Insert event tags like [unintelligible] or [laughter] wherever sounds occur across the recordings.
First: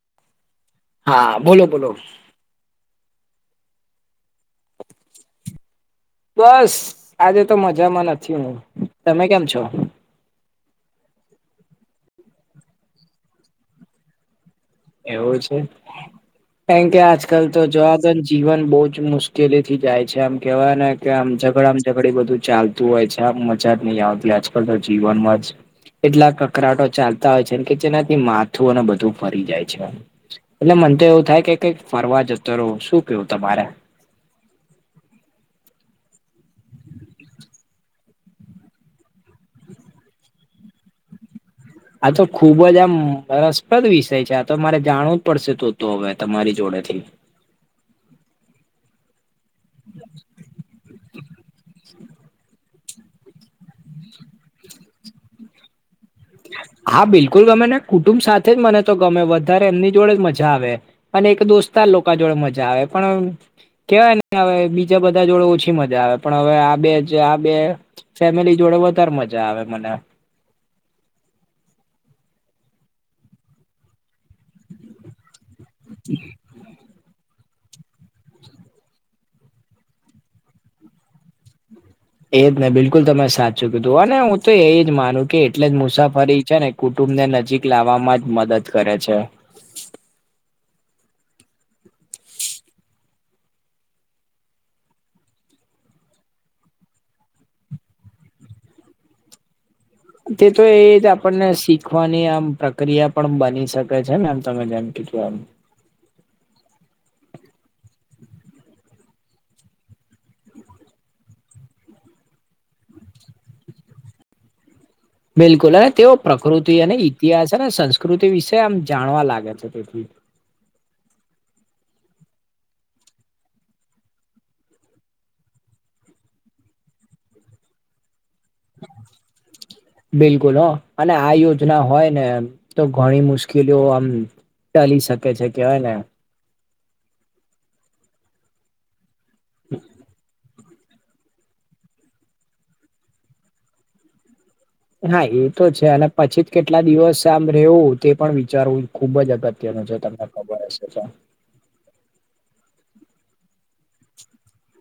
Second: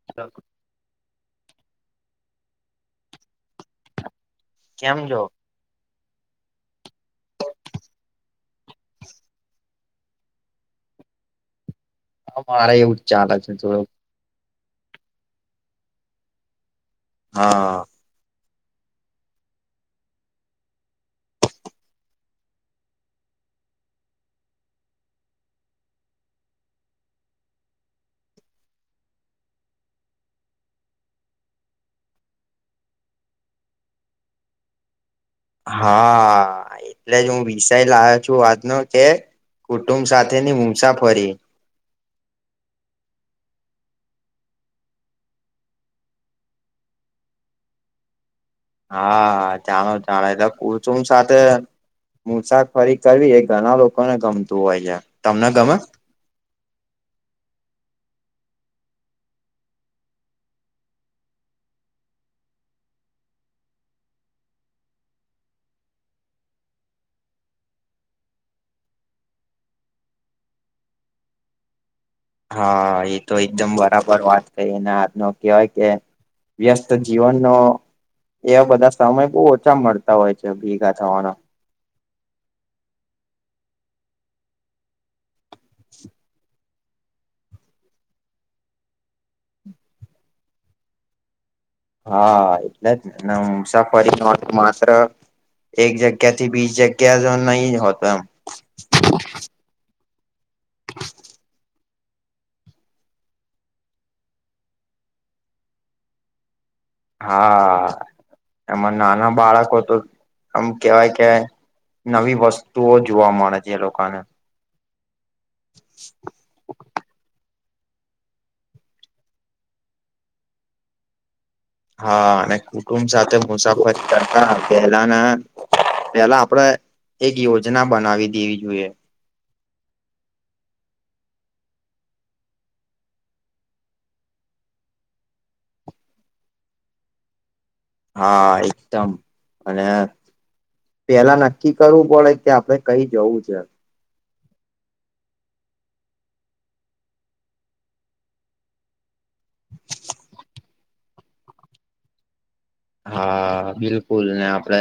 [inaudible] હા બોલો બોલો. કેમ છો? બસ આજે તો મજામાં નથી હું. તમે કેમ છો? હા મારે એવું જ ચાલે છે થોડું. એવું છે? કેમ કે આજકાલ હા જોબ જીવન બહુ જ મુશ્કેલી થી જાય છે આમ કેવાય ને કે આમ ઝઘડ આમ ઝઘડી બધું ચાલ ત હોય છે આમ મજા જ નહી આવતી આજકાલ તો જીવનમાં જ એટલા કકરાટો ચાલતા હોય છે કે જેનાથી માથું અને બધું ફરી જાય છે. એટલે મન તો એવું થાય કે કઈક ફરવા જતો રહો શું કેવું તમારે હા. એટલે જ હું વિષાય લ્યો છું આજનો કે કુટુંબ સાથેની મુસાફરી આ તો ખુબ જ આમ રનસપ્રદ વિષય છે આ તો મારે જાણવું જ પડશે તો તો હવે તમારી જોડેથી. હા હા ચણો ચને એતો કુલ [unintelligible] સાથે મુસાફરી કરવી એ ઘણા લોકોને ગમતું હોય છે તમને ગમે. હા બિલકુલ ગમે ને કુટુંબ સાથે જ મને તો ગમે વધારે એમની જોડે જ મજા આવે. અને એક દોસ્ત લોકો જોડે મજા આવે પણ કેવાય ને હવે બીજા બધા જોડે ઓછી મજા આવે પણ હવે આ બે જ આ બે ફેમિલી જોડે વધારે મજા આવે મને. હા એ તો એકદમ બરાબર વાત કરીઈ એને આથ નો કહેવાય કે વ્યસ્ત તો જીવનનો એવા બધા સમય બહુ ઓછા મળતા હોય છે ભેગા થવાના. એજ નને બિલકુલ તમે સાચું કી તું હને હું તો એજ માનું કે એટલે જ મુસાફરી છે ને કુટુંબ ને નજીક લાવવામાં જ મદદ કરે છે. હા એટલે જને મુસાફરી [unintelligible] માત્ર એક જગ્યા થી બીસ જગ્યા જો નહી હોતો એમ. તે તો એ જ આપણને શીખવાની આમ પ્રક્રિયા પણ બની શકે છે ને તમે જાણ [unintelligible] હા એમાં નાના બાળકો તો આમ કેવાય કે નવી વસ્તુઓ જોવા મળે છે એ લોક ને. બિલકુલ અને તેઓ પ્રકૃતિ અને ઇતિહાસ અને સંસ્કૃતિ વિશે આમ જાણવા લાગે છે તેથી. હા અને કુટુંબ સાથે મુસાફર કરતા પહેલાના પેલા આપડે એક યોજના બનાવી દેવી જોઈએ. બિલકુલ હ અને આ યોજના હોય ને તો ઘણી મુશ્કેલીઓ આમ ચાલી શકે છે કેવાય ને હા એકદમ અને પેલા નક્કી કરવું પડે કે આપડે કઈ જવું છે. હા એ તો છે અને પછી જ કેટલા દિવસ આમ રહેવું તે પણ વિચારવું ખુબ જ અગત્યનું છે તમને. [unintelligible] હા બિલકુલ ને આપડે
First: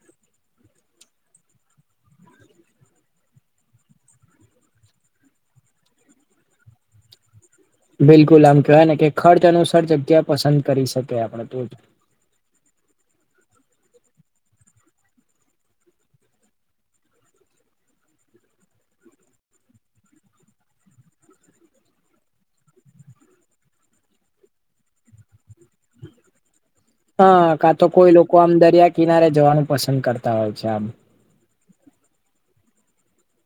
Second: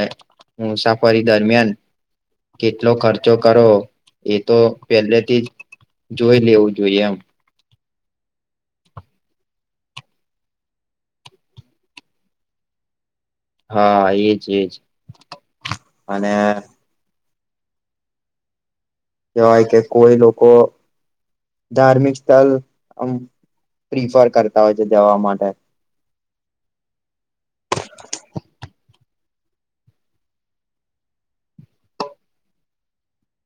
મુસાફરી દરમિયાન કેટલો ખર્ચો કરવો એ તો પેલેથી જ જોઈ લેવું જોઈએ એમ. બિલકુલ આમ કહેવાય ને કે ખર્ચ અનુસાર જગ્યા પસંદ કરી શકે આપડે તો જ. હા, એજ એજ અને કહેવાય કે કોઈ લોકો ધાર્મિક સ્થળ આ પ્રિફર કરતા હોય છે જવા માટે. હા કાં તો કોઈ લોકો આમ દરિયા કિનારે જવાનું પસંદ કરતા હોય છે આમ.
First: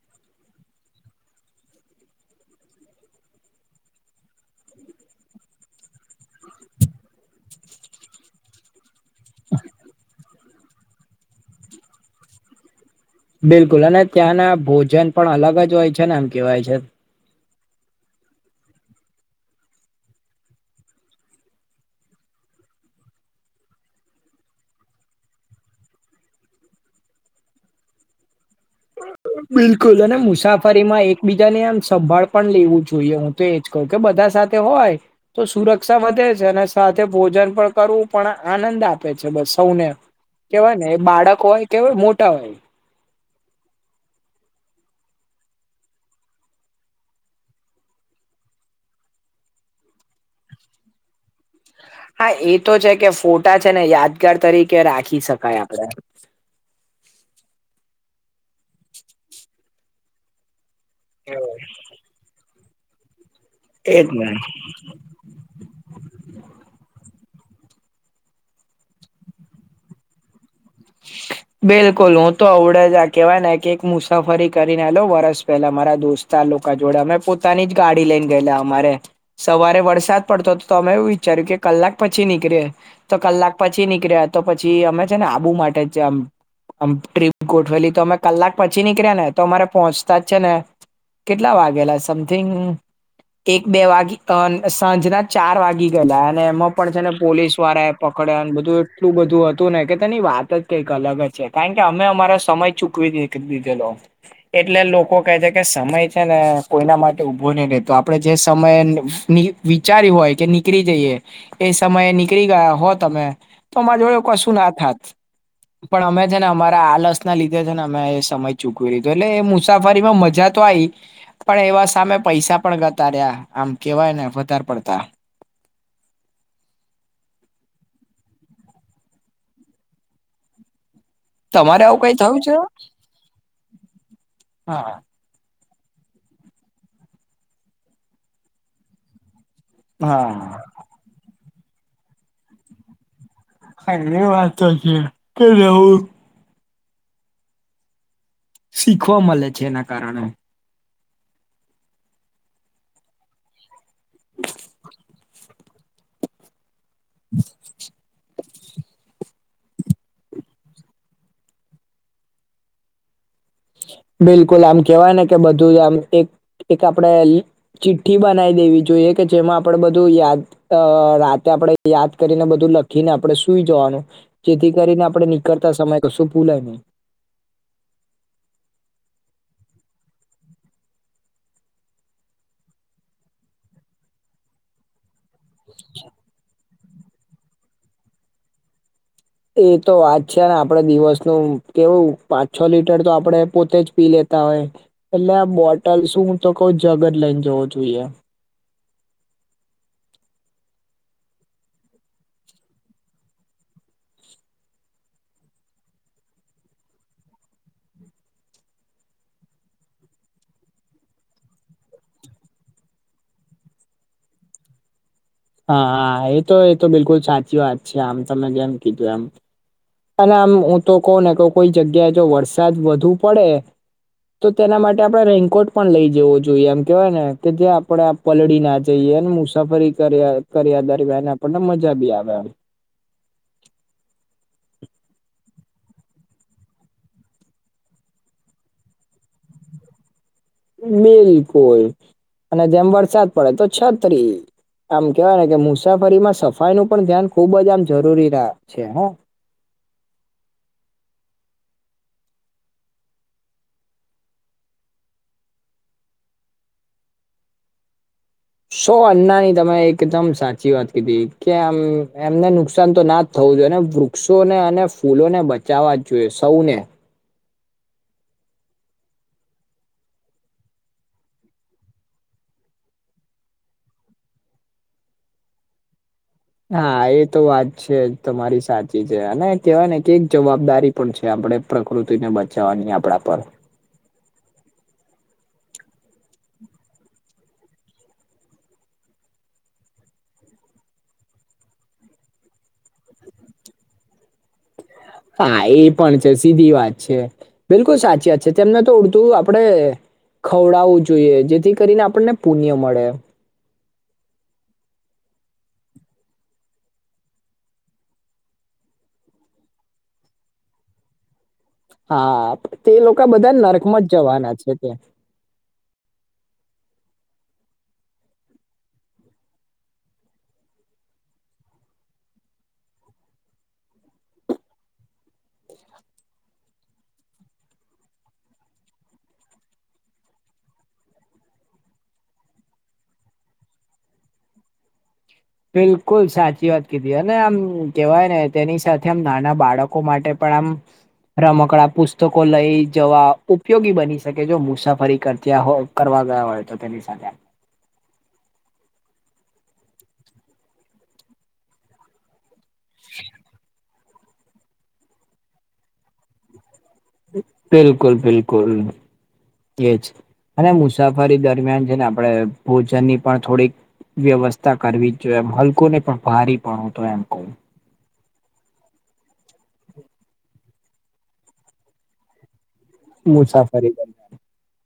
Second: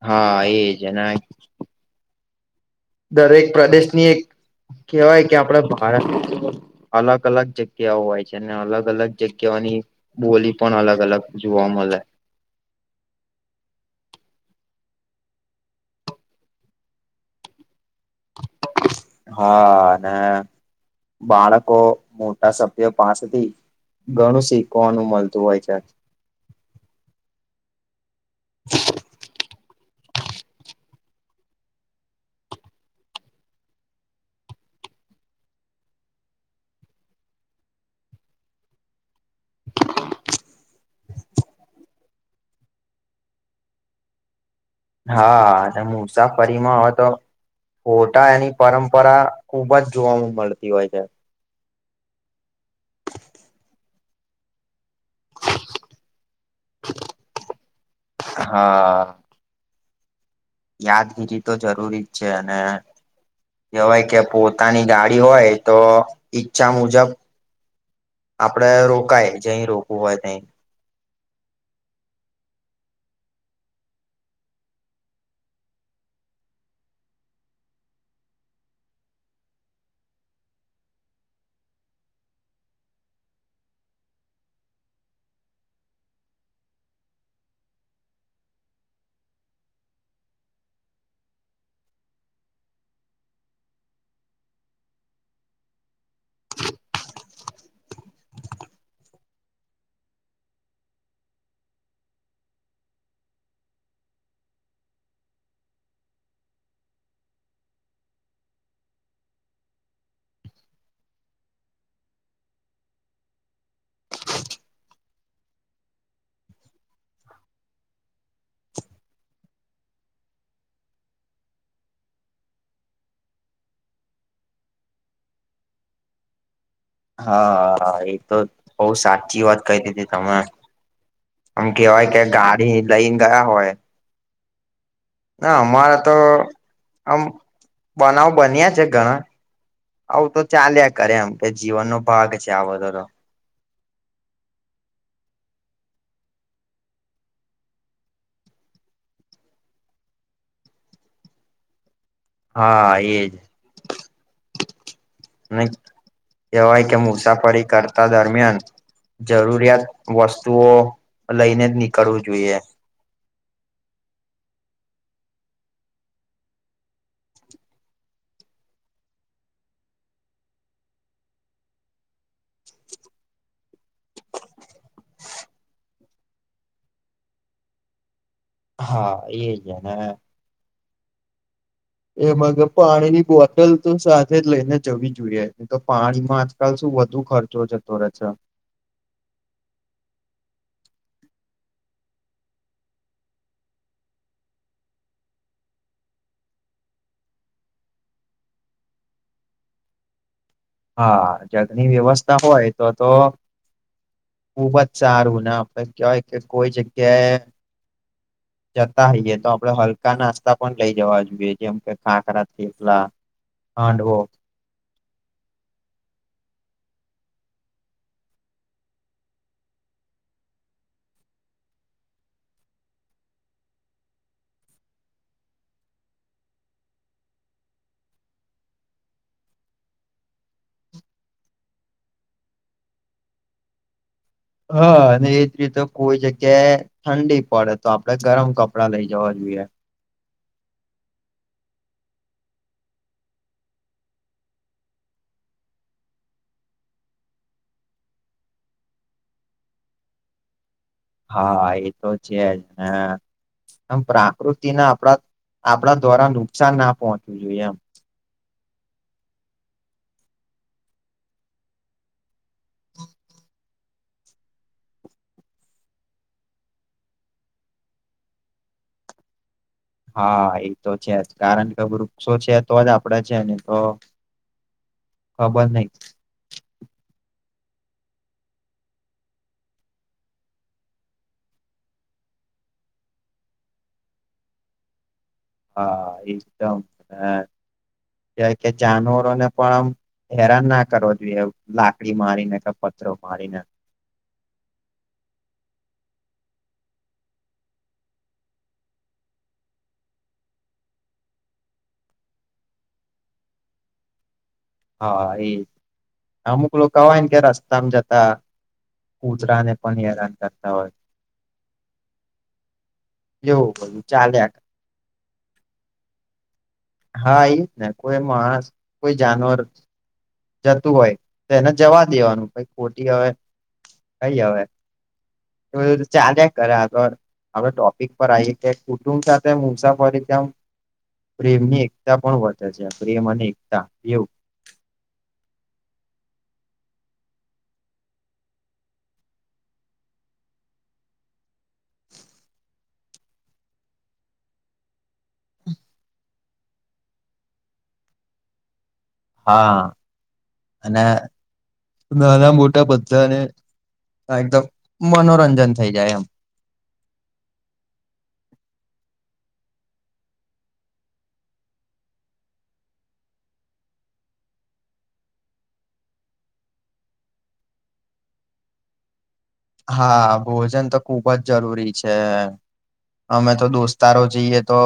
હા એજ એના દરેક પ્રદેશની એક કહેવાય કે આપડા ભારત નું જીવન અલગ અલગ જગ્યાઓ હોય છે અને અલગ અલગ જગ્યાઓની બોલી પણ અલગ અલગ જોવા મળે. બિલકુલ અને ત્યાંના ભોજન પણ અલગ જ હોય છે ને આમ કેવાય છે. હા અને બાળકો મોટા સભ્યો પાસેથી ઘણું શીખવાનું મળતું હોય છે. બિલકુલ અને મુસાફરીમાં એકબીજા ને આમ સંભાળ પણ લેવું જોઈએ. તો એજ કહું કે બધા સાથે હોય તો સુરક્ષા વધે છે અને સાથે ભોજન પણ કરવું પણ આનંદ આપે છે બસ સૌને. કેવાય ને એ બાળક હોય કે મોટા હોય. હા અને મુસાફરીમાં હવે તો ઓટા એની પરંપરા ખુબ જ જોવા મળતી હોય છે. હા એ તો છે કે ફોટા છે ને યાદગાર તરીકે રાખી શકાય આપડે. હા. યાદગીરી તો જરૂરી જ છે અને કહેવાય એજ કે ને પોતાની ગાડી ઈ હોય તો ઈચ્છા મુજબ આપડે રોકાય જઈ, રોકવું હોય ત્યાં. બિલકુલ, હું તો અવડે જ આ કેવાય ને કે, એક મુસાફરી કરીને લઉ વરસ પેલા મારા દોસ્ત લોકો જોડે, અમે પોતાની જ ગાડી લઈને ગયેલા અમારે. સવારે વરસાદ પડતો, તો તમે એવું વિચાર્યું કે, કલાક પછી નીકળે. તો કલાક પછી નીકળ્યા, તો પછી અમે છે ને, આબુ માટે છે. આમ ટ્રીપ ગોઠવેલી, તો અમે કલાક પછી નીકળ્યા ને, તો અમારે પહોંચતા જ છે ને કેટલા વાગેલા સમથિંગ? એક બે વાગી, સાંજના ચાર વાગી ગયેલા, અને એમાં પણ છે ને પોલીસ વાળા પકડ્યાને, બધું એટલું બધું હતું ને કે, તેની વાત જ કે અલગ જ છે, કારણ કે અમે અમારા સમય ચૂકવી દીધેલો. એટલે લોકો કહે છે કે, સમય છે ને, કોઈના માટે ઊભો નહીં રહેેતો. આપડે જે સમય વિચાર્યું હોય કે, નીકળી જઈએ એ, સમયે નીકળી ગયા હો તમે. તો મા જો કશું ના થાત. પણ અમે છે ને, અમારા આલસ ના લીધે છે ને, અમે સમય ચૂકવી લીધો. એટલે એ મુસાફરીમાં મજા તો આવી. પણ એવા સામે પૈસા પણ ગતા રહ્યા, આમ કેવાય ને, વધારે પડતા. હા, હા, એ તો બહુ સાચી વાત કહી દીધી તમે. આમ તમારે આવું કેવાય કઈ કે થયું છે ગાડી લઈ ગયા હોય. હા. ના અમારા તો આમ બનાવ બન્યા છે ઘણા. હા આવ તો ચાલીયા કરે, એમ કે જીવનનો ભાગ છે આ બધો. ની વાત છે કે, લેવું. શીખવા મળે છે, એના કારણે. હા, એજ. [inaudible] અને કવાય કે મુસાફરી કરતા દરમિયાન. જરૂરિયાત વસ્તુઓ લઈને જ નીકળવું જોઈએ. બિલકુલ આમ કેવાય ને કે બધું જ આમ એક એક આપડે? ચિઠ્ઠી બનાવી દેવી જોઈએ કે જેમાં આપણેે બધું યાદ અ રાતે આપણેે યાદ કરીને બધું લખીને આપડણે સુઈ જવાનું. જેથી કરીને આપડે નીકળતા સમય કશું ભૂલાય નહી. હા એજ ને? એમાંગ પાણીની બોટલ તો સાથે જ લઈને જવી જોઈએ તો પાણીમાં જ કાલ શું વધુ ખર્ચો છે તો રહે છે. એ તો વાત છે ને આપડે દિવસનું કેવું પાંચ છ લીટર તો આપણે પોતે જ પી લેતા હોય. અલ્યા આ બોટલ શું તો કઉ જગજ લઈને જવો જોઈએ. હા જગની વ્યવસ્થા હોય તો તો ખુબ જ સારું ના આપણે કય કે કોઈ જગ્યાએ. જતા હોઈયએ તો આપડે હલકા નાસ્તા પણ લઈ જવા જોઈએ જેમ કે ખાખરા થેપલા. હાંડવો, હા હા એ તો એ તો બિલકુલ સાચી વાત છે આમ તમને જેમ કીધું એમ. અને આમ હું તો કહ ને ક કોઈ જગ્યાએ જો વરસાદ વધુ પડે? તો તેના માટે આપડણે રેનકોટ પણ લઈ જવો જોઈએ એમ કેવાય ને કે જે આપડે પલડી ના જઈએ મુસાફરી કર્યા કર્યા દરમિયાન આપણને મજા બી આવે. હા અને એ જ રીતે કોઈ જગ્યાએ? ઠંડી પડે તો આપડે ગરમ કપડાં લઈ જવા જોઈએ. બિલકુલ અને જેમ વરસાદ પડે તો છત્રી. આમ કેવાય ને કે મુસાફરીમાં સફાઈ નું પણ ધ્યાન ખુબ જ આમ જરૂરી છે હ. હા એ તો છે ને. આમ પ્રાકૃતિના આપડા આપણા દ્વારા નુકસાન ના પહોંચવું જોઈએ એમ. શો અન્ના ની તમે એકદમ સાચી વાત કીધી કે આમ એમને નુકસાન તો ના. થવું જોઈએ અને વૃક્ષો ને અને ફૂલોને બચાવવા જ જોઈએ સૌને. હા, એ તો છે જ. કારણ કે, વૃક્ષો છે તો જ આપડે છે, ની તો ખબર નહી. હા, એ તો વાત છે જ. તમારી સાચી છે. અને કહેવાય ને કે એક જવાબદારી પણ છે, આપણેે પ્રકૃતિને બચાવવાની, આપણા પર. હા, એકદમ. હ, કેય કે જાનવરો ને પણ ઓમ હેરાન ના કરવો જોઈએ, લાકડી મારીને કે પથરો મારીને. હા, એ પણ છે, સીધી વાત છે, બિલકુલ સાચી વાત છે. તેમને તો ઉડતુ આપડે ખવડાવું જોઈએ, જેથી કરીને આપણને પુણ્ય મળે. હા, એ અમુક લોકા હોય ન કે રસ્તામ જતા. કુતરા ને પણ હેરાન કરતા હોય. હા, તે લોકા બધા એવું બધું નરકમાં જ ચાલ્યા જવાના કરે છે ત્યા. હા, ઈ જ ને, કોઈ માણસ, કોઈ જાનવર જતું હોય તો એને જવા દેવાનું. ખોટી હવે, કઈ હવે? [unintelligible] ચાલ્યા કરે આગળ અવે ટોપિક પર આઇએ, કે કુટુંબ સાથે મુસાફરી કેમ? પ્રેમ ની એકતા પણ વધે છે, પ્રેમ અને એકતા એવું. બિલકુલ સાચી વાત કીધી, અને આમ કેવાય ને, તેની સાથે આમ, નાના બાળકો માટે પણ આમ રમકડા, પુસ્તકો, લઈ જવા ઉપયોગી બની શકે, જો મુસાફરી કરતા હોય કરવા ગયા હોય તો, તેની સાથે. હા અને નાના મોટા બધાને, એકદમ મનોરંજન થઈ જાય, એમ બિલકુલ, બિલકુલ, એજ. અને મુસાફરી દરમિયાન છે ને આપણે, ભોજનની પણ થોડીક વ્યવસ્થા કરવી જ જોઈએ, એમ. હલકો નહીં પણ ભારી પણ હું તો એમ કહું હા, ભોજન તો ખુબ જ જરૂરી છે. અમે તો મુસાફરી દોસ્તારો દરમિયાન જઈએ ત તો,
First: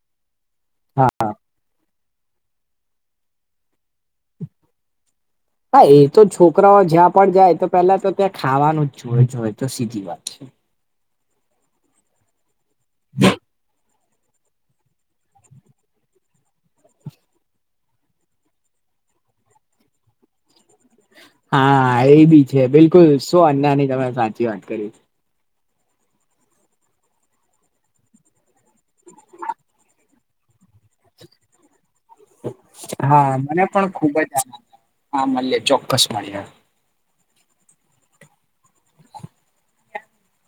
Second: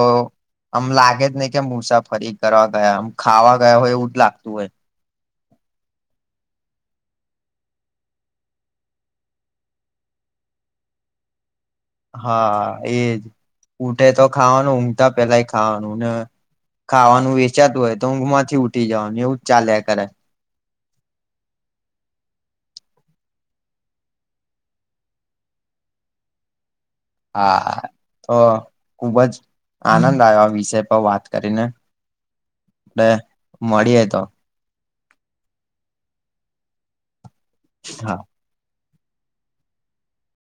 આમ હા લાગે જ નહી કે મુસાફરી કરવા ગયા, આમ ખાવા ગયા હોય એવું જ લાગતું હોય. હા, એ તો છોકરાઓ જ્યાં પણ જાય, તો પેલા તો ત્યાં ખાવાનું જ જોઇતુ હોય, એ તો સીધી વાત છે. હા, એ જ. ઊટે તો ખાવાનું, ઊંઘતા પેલાય ખાવાનું, ને ખાવાનું વેચાતું હોય તો ઊંઘમાંથી ઉઠી જવાનું! એવું જ ચાલ્યા કરે હા, એ બી છે. બિલકુલ સુ અન્નાની તમે સાચી વાત કરી. હા, તો ખુબજ આનંદ આયો, આ વિષય પર વાત કરીને. એટલે હા, મને પણ મળીએ ખુબ તો જ આનંદ આ, હા, મલીયે. ચોક્કસ મલીયે. હા